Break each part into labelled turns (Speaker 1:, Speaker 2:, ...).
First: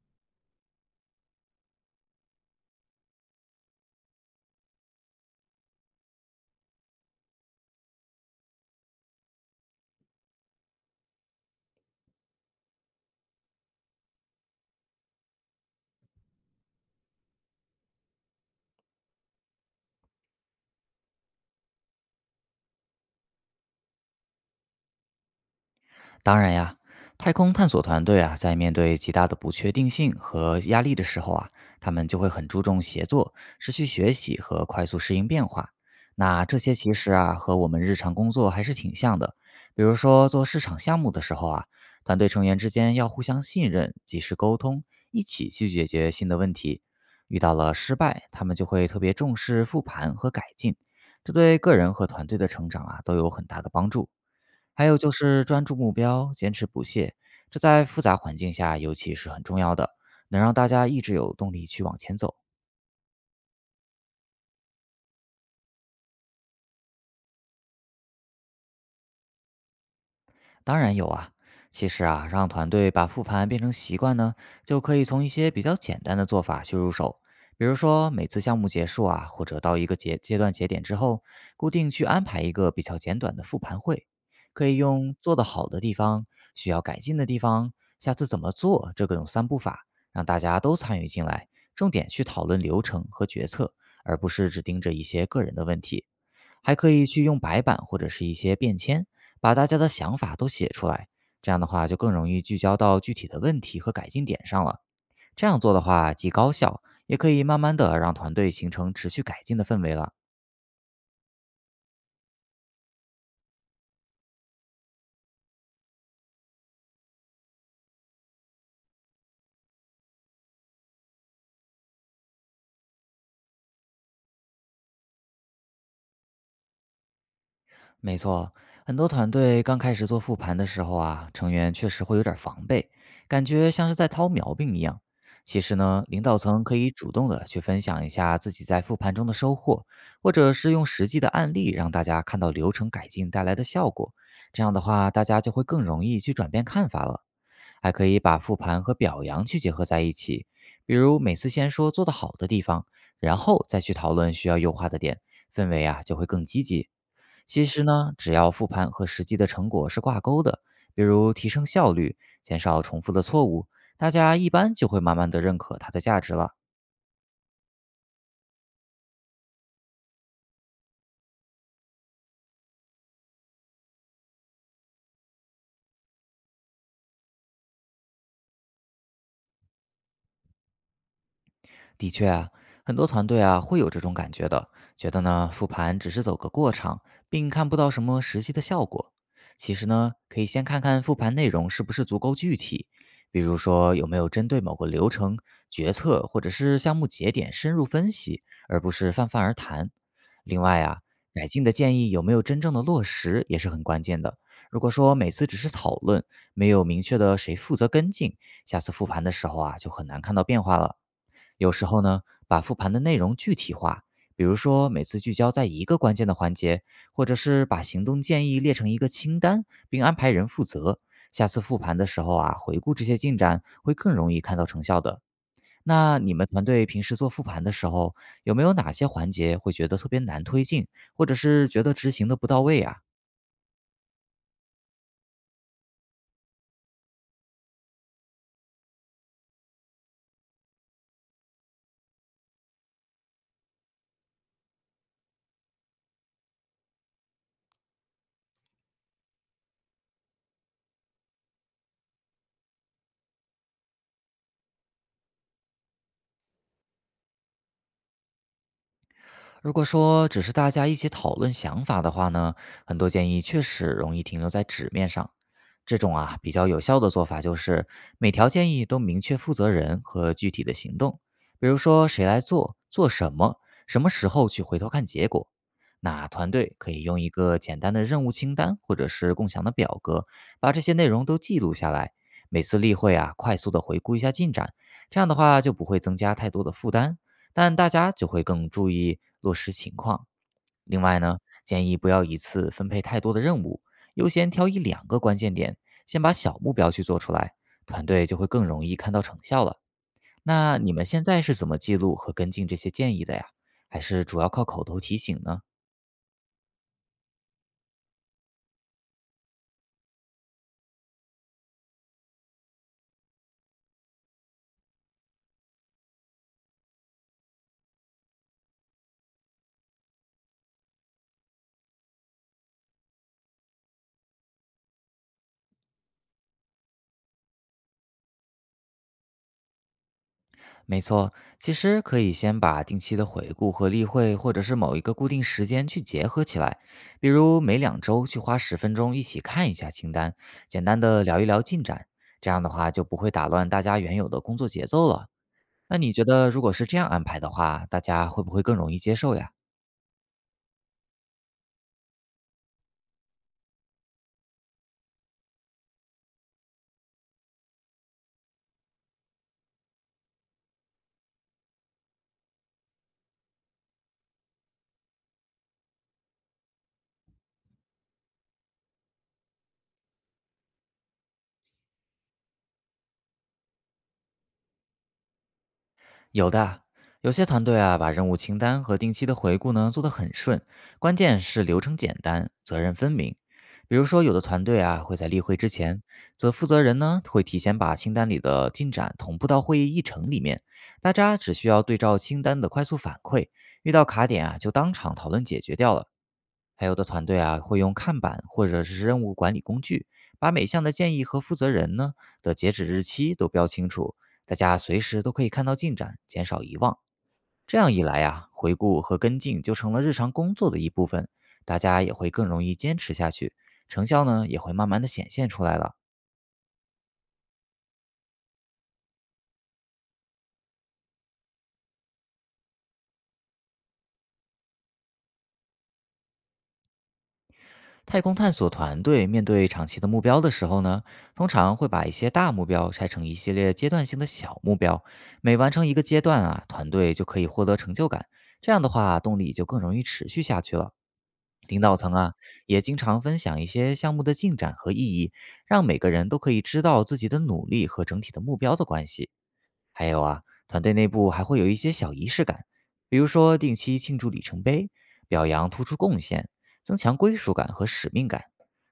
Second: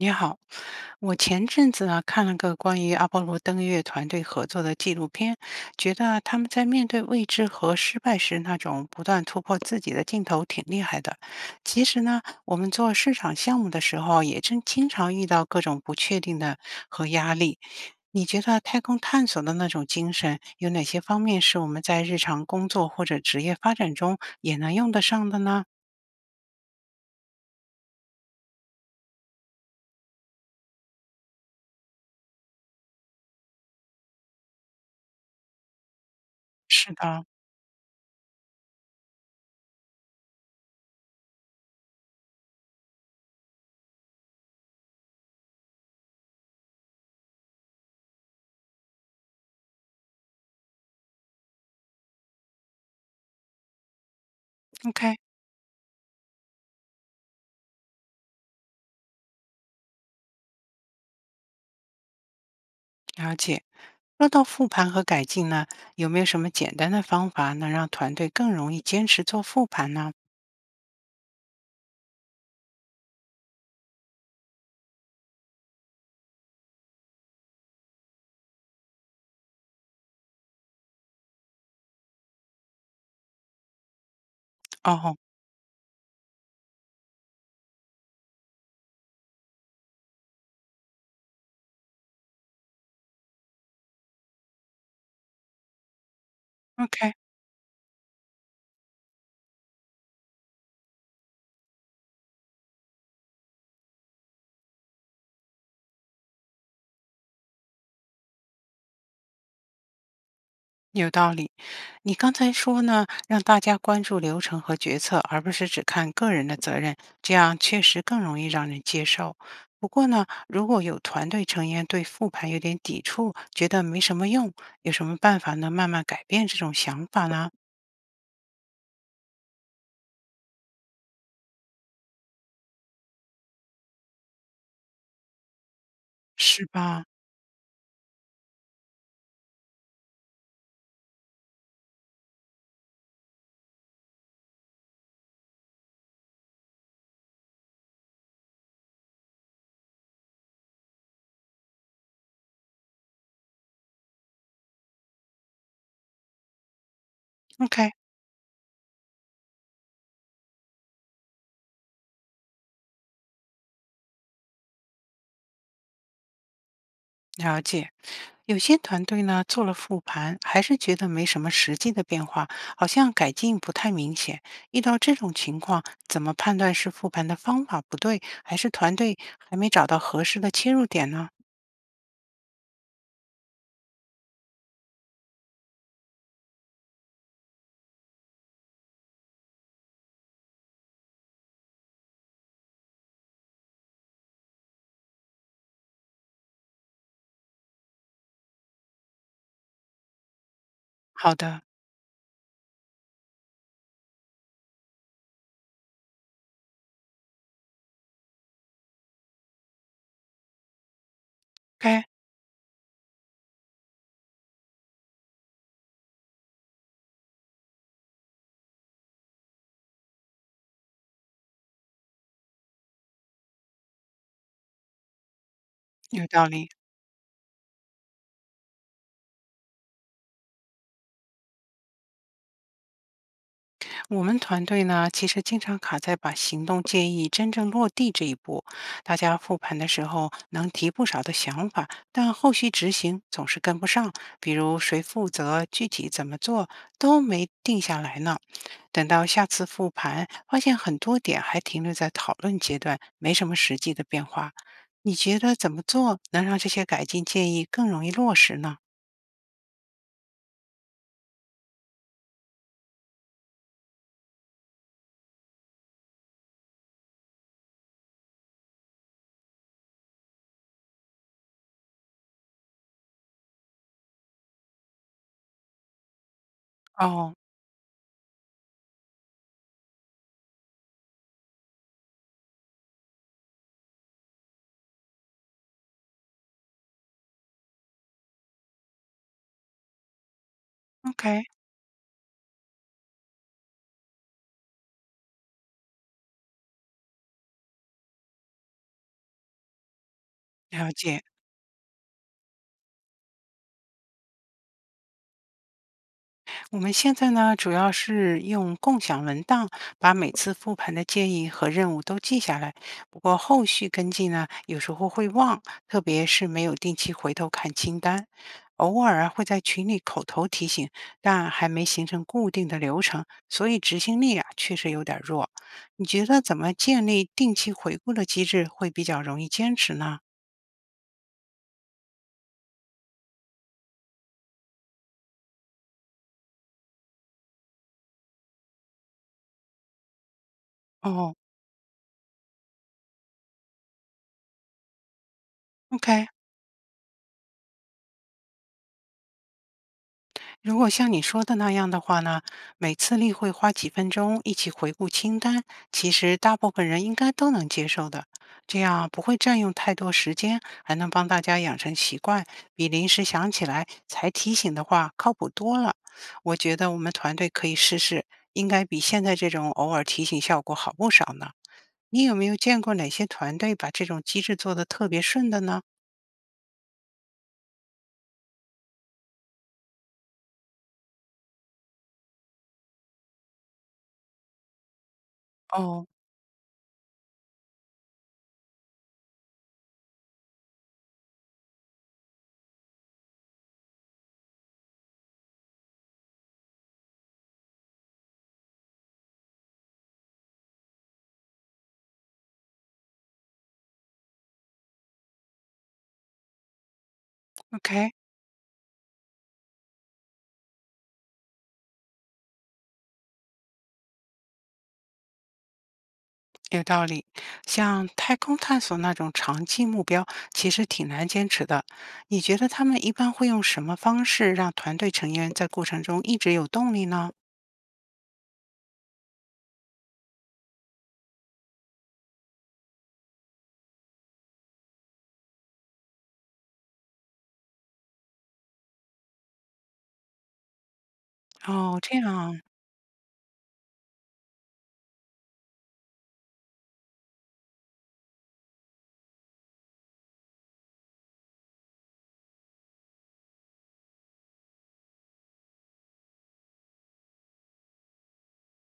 Speaker 1: 你好，我前阵子看了个关于阿波罗登月团队合作的纪录片，觉得他们在面对未知和失败时那种不断突破自己的劲头挺厉害的。其实呢，我们做市场项目的时候啊，也正经常遇到各种不确定的和压力。你觉得太空探索的那种精神，有哪些方面是我们在日常工作或者职业发展中也能用得上的呢？
Speaker 2: 当然呀，太空探索团队啊，在面对极大的不确定性和压力的时候啊，他们就会很注重协作、持续学习和快速适应变化。那这些
Speaker 1: 是
Speaker 2: 其实
Speaker 1: 的
Speaker 2: 啊，和我们日常工作还是挺像的。比如说做市场项目的时候啊，团队成员之间要互相信任，及时沟通，一起去解决新的问题。遇到了失败，他们就会特别重视复盘和改进，这对个人和团队的成长啊都有很大的帮助。还有就
Speaker 1: ，OK，
Speaker 2: 是专注目标，坚持不懈，这在复杂环境下尤其是很重要的，能让大家一直有动力去往前走。
Speaker 1: 了解。说到复盘和改进呢，有没有什么简单的方法能让团队更容易坚持做复盘呢？
Speaker 2: 当然有啊。其实啊，让团队把复盘变成习惯呢，就可以从一些比较简单的做法去入手。比如说，每次项目结束啊，或者到一个节阶段节点之后，固定去安排一个比较简短的复盘会，可以
Speaker 1: 哦
Speaker 2: 用做得好的地方、需要改进的地方、下次怎么做这个种三步法，让大家都参与进来，重点去讨论流程和决策，而不是只盯着一些个人的问题。还可以
Speaker 1: ，OK，
Speaker 2: 去用白板或者是一些便签，把大家的想法都写出来。这样的话，就更容易聚焦到具体的问题和改进点上了。这样做的话，既高效，也可以慢慢的让团队形成持续改进的氛围了。
Speaker 1: 有道理。你刚才说呢，让大家关注流程和决策，而不是只看个人的责任，这样确实更容易让人接受。不过呢，如果有团队成员对复盘有点抵触，觉得没什么用，有什么办法能慢慢改变这种想法呢？
Speaker 2: 没错，很多团队刚开始做复盘的时候啊，成员确实会有点儿防备，感觉像是在掏苗病一样。其实呢，领导
Speaker 1: 是
Speaker 2: 层可以
Speaker 1: 吧
Speaker 2: 主动的去分享一下自己在复盘中的收获，或者是用实际的案例让大家看到流程改进带来的效果。这样的话，大家就会更容易去转变看法了。还可以把复盘和表扬去结合在一起，比如每次先说做得好的地方，然后再去讨论需要优化的点，氛围啊就会更积极。其实
Speaker 1: ？OK，
Speaker 2: 呢，只要复盘和实际的成果是挂钩的，比如提升效率、减少重复的错误，大家一般就会慢慢的认可它的价值了。
Speaker 1: 了解，有些团队呢做了复盘，还是觉得没什么实际的变化，好像改进不太明显。遇到这种情况，怎么判断是复盘的方法不对，还是团队还没找到合适的切入点呢？
Speaker 2: 的确啊，很多团队啊会有这种感觉的，觉得呢复盘只是走个过场，并看不到什么实际的效果。其实呢，可以先看看复盘内容是不是足够具体，比如说有没有针对某个流程、决策或者是项目节点深入分析，而不是泛泛而谈。另外啊，
Speaker 1: 好
Speaker 2: 改
Speaker 1: 的，
Speaker 2: 进的建议有没有真正的落实也是很关键的。如果说每次只是讨论，没有明确的谁负责跟进，下次复盘的时候啊就很难看到变化了。有时候
Speaker 1: 该
Speaker 2: 呢，把复盘的内容具体化，比如说每次聚焦在一个关键的环节，或者是把行动建议列成一个清单，并安排人负责。下次复盘的时候啊，回顾这些进展，会更容易看到成效的。那
Speaker 1: 有
Speaker 2: 你
Speaker 1: 道
Speaker 2: 们团
Speaker 1: 理。
Speaker 2: 队平时做复盘的时候，有没有哪些环节会觉得特别难推进，或者是觉得执行的不到位啊？
Speaker 1: 我们团队呢，其实经常卡在把行动建议真正落地这一步。大家复盘的时候能提不少的想法，但后续执行总是跟不上，比如谁负责、具体怎么做都没定下来呢。等到下次复盘，发现很多点还停留在讨论阶段，没什么实际的变化。你觉得怎么做能让这些改进建议更容易落实呢？
Speaker 2: 如果说只是大家一起讨论想法的话呢，很多建议确实容易停留在纸面上。这种啊，比较有效的做法就是每条建议都明确负责人和具体的行动，比如说谁来做、做什么、什么时候去回头看结果。那团队可以用一
Speaker 1: 哦
Speaker 2: 个简单的任务清单或者是共享的表格，把这些内容都记录下来。每次例会啊，快速的回顾一下进展，这样的话就不会增加太多的负担，但大家就会更注意落实情况。另外呢，
Speaker 1: ，OK，
Speaker 2: 建议不要一次分配太多的任务，优先挑一两个关键点先把小目标去做出来，团队就会更容易看到成效了。那
Speaker 1: 了
Speaker 2: 你们
Speaker 1: 解。
Speaker 2: 现在是怎么记录和跟进这些建议的呀？还是主要靠口头提醒呢？
Speaker 1: 我们现在呢，主要是用共享文档把每次复盘的建议和任务都记下来。不过后续跟进呢，有时候会忘，特别是没有定期回头看清单。偶尔会在群里口头提醒，但还没形成固定的流程，所以执行力确实有点弱。你觉得怎么建立定期回顾的机制会比较容易坚持呢？
Speaker 2: 没错，其实可以先把定期的回顾和例会，或者是某一个固定时间去结合起来，比如每两周去花10分钟一起看一下清单，简单的
Speaker 1: 哦
Speaker 2: 聊一聊进展。这样的话就不会打乱大家原有的工作节奏了。那你觉
Speaker 1: ，OK，
Speaker 2: 得，如果是这样安排的话，大家会不会更容易接受呀？
Speaker 1: 如果像你说的那样的话呢，每次例会花几分钟一起回顾清单，其实大部分人应该都能接受的。这样不会占用太多时间，还能帮大家养成习惯，比临时想起来才提醒的话靠谱多了。我觉得我们团队可以试试，应该比现在这种偶尔提醒效果好不少呢。你有没有见过哪些团队把这种机制做得特别顺的呢？
Speaker 2: 有的，有些团队啊，把任务清单和定期的回顾呢做得很顺，关键是流程简单，责任分明。比如说，有的团队啊会在例会之前，
Speaker 1: 哦
Speaker 2: 则负责人呢会提前把清单里的进展同步到会议议程里面，大家只需要对照清单的快速反馈，遇到卡点啊就当场讨论解决掉了。还有的团队啊，会用看板或者是任务管理工具，把每项的建议和负责人呢的截止日期都标清楚，大家随时都可以看到进展，减少遗忘。这
Speaker 1: ，OK，
Speaker 2: 样一
Speaker 1: o k
Speaker 2: 来呀，回顾和跟进就成了日常工作的一部分，大家也会更容易坚持下去，成效呢也会慢慢的显现出来了。
Speaker 1: 有道理，像太空探索那种长期目标，其实挺难坚持的。你觉得他们一般会用什么方式让团队成员在过程中一直有动力呢？
Speaker 2: 太空探索团队面对长期的目标的时候呢，通常会把一些大目标拆成一系列阶段性的小目标，每完成一个阶段啊，团队就可以获得成就感。这样的话，动力就更容易持续下去了。领导
Speaker 1: 哦，
Speaker 2: 层
Speaker 1: 这样
Speaker 2: 啊，
Speaker 1: 啊
Speaker 2: 也经常分享一些项目的进展和意义，让每个人都可以知道自己的努力和整体的目标的关系。还有啊，团队内部还会有一些小仪式感，比如说定期庆祝里程碑，表扬突出贡献，增强归属感和使命感。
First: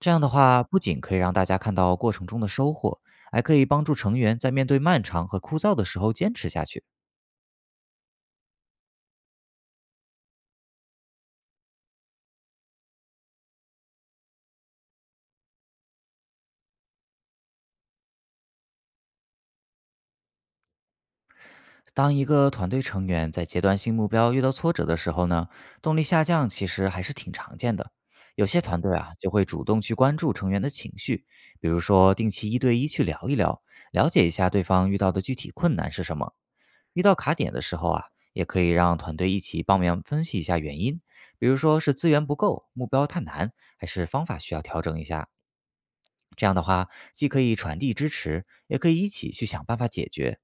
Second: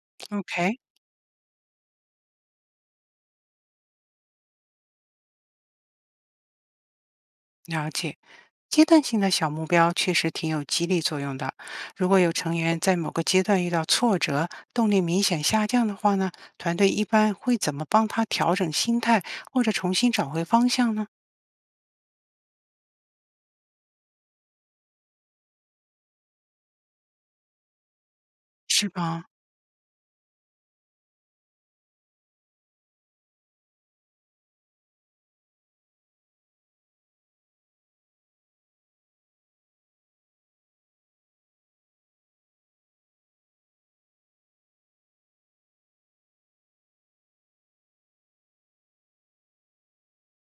Speaker 2: 这样的话，
Speaker 1: ，OK，
Speaker 2: 不仅可以让大家看到过程中的收获，还可以帮助成员在面对漫长和枯燥的时候坚持下去。
Speaker 1: 了解。阶段性的小目标确实挺有激励作用的。如果有成员在某个阶段遇到挫折，动力明显下降的话呢，团队一般会怎么帮他调整心态，或者重新找回方向呢？
Speaker 2: 当一个团队成员在阶段性目标遇到挫折的时候呢，动力下降其实还是挺常见的。有些团
Speaker 1: 是
Speaker 2: 队啊，
Speaker 1: 吧
Speaker 2: 就会主动去关注成员的情绪，比如说定期一对一去聊一聊，了解一下对方遇到的具体困难是什么。遇到卡点的时候啊，也可以让团队一起帮忙分析一下原因，比如说是资源不够、目标太难，还是方法需要调整一下。这样的话，既可以传递支持，也可以一起去想办法解决。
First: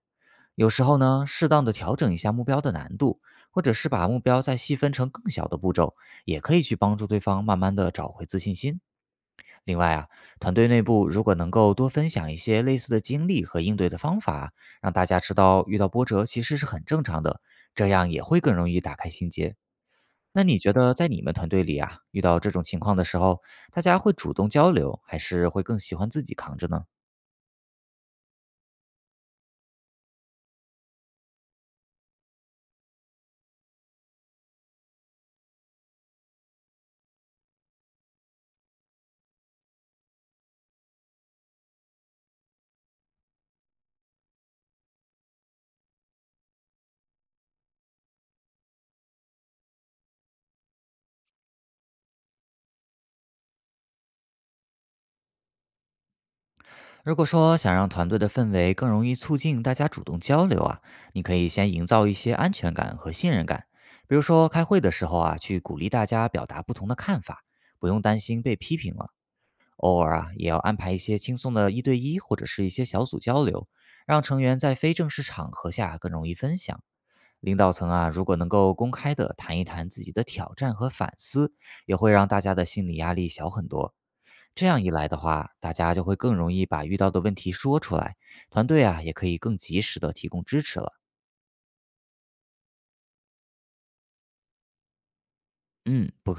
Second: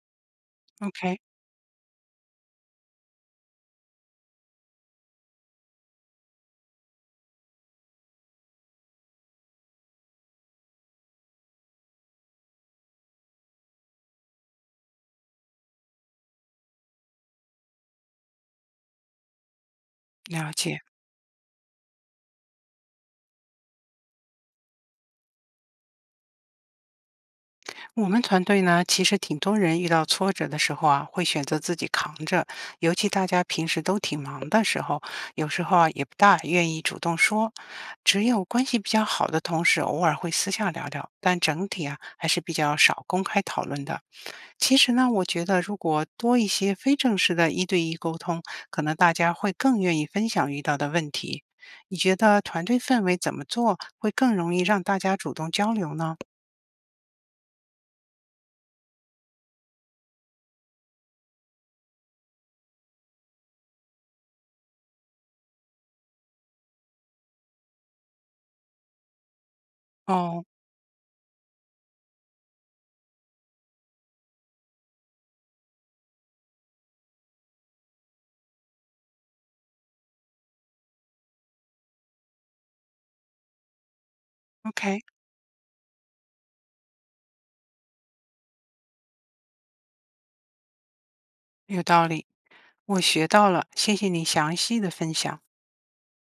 Speaker 2: 有时候
Speaker 1: ？OK，
Speaker 2: 呢，适当的调整一下目标的难度，或者是把目标再细分成更小的步骤，也可以去帮助对方慢慢的找回自信心。另外啊，团队内部如果能够多分享一些类似的经历和应对的方法，让大家知道遇到波折其实是很正常的，这样也会更容易打开心结。那
Speaker 1: 了
Speaker 2: 你觉
Speaker 1: 解。
Speaker 2: 得在你们团队里啊，遇到这种情况的时候，大家会主动交流，还是会更喜欢自己扛着呢？
Speaker 1: 我们团队呢，其实挺多人遇到挫折的时候会选择自己扛着。尤其大家平时都挺忙的时候，有时候也不大愿意主动说。只有关系比较好的同事，偶尔会私下聊聊，但整体还是比较少公开讨论的。其实呢，我觉得如果多一些非正式的一对一沟通，可能大家会更愿意分享遇到的问题。你觉得团队氛围怎么做会更容易让大家主动交流呢？
Speaker 2: 如果说想让团队的氛围更容易促进大家主动交流啊，你可以先营造一些安全感和信任感。比如说开会的时候啊，去鼓励大家表达不同的看法，不用担心被批评了。偶尔啊，
Speaker 1: 哦
Speaker 2: 也要安排一些轻松的一对一或者是一些小组交流，让成员在非正式场合下更容易分享。领导层啊，如果能够公开的谈一谈自己的挑战和反思，也会让大家的心理压力小很多。这样一
Speaker 1: ，OK。
Speaker 2: 来的话，大家就会更容易把遇到的问题说出来，团队啊也可以更及时的提供支持了。
Speaker 1: 有道理，我学到了，谢谢你详细的分享。
Speaker 2: 嗯，不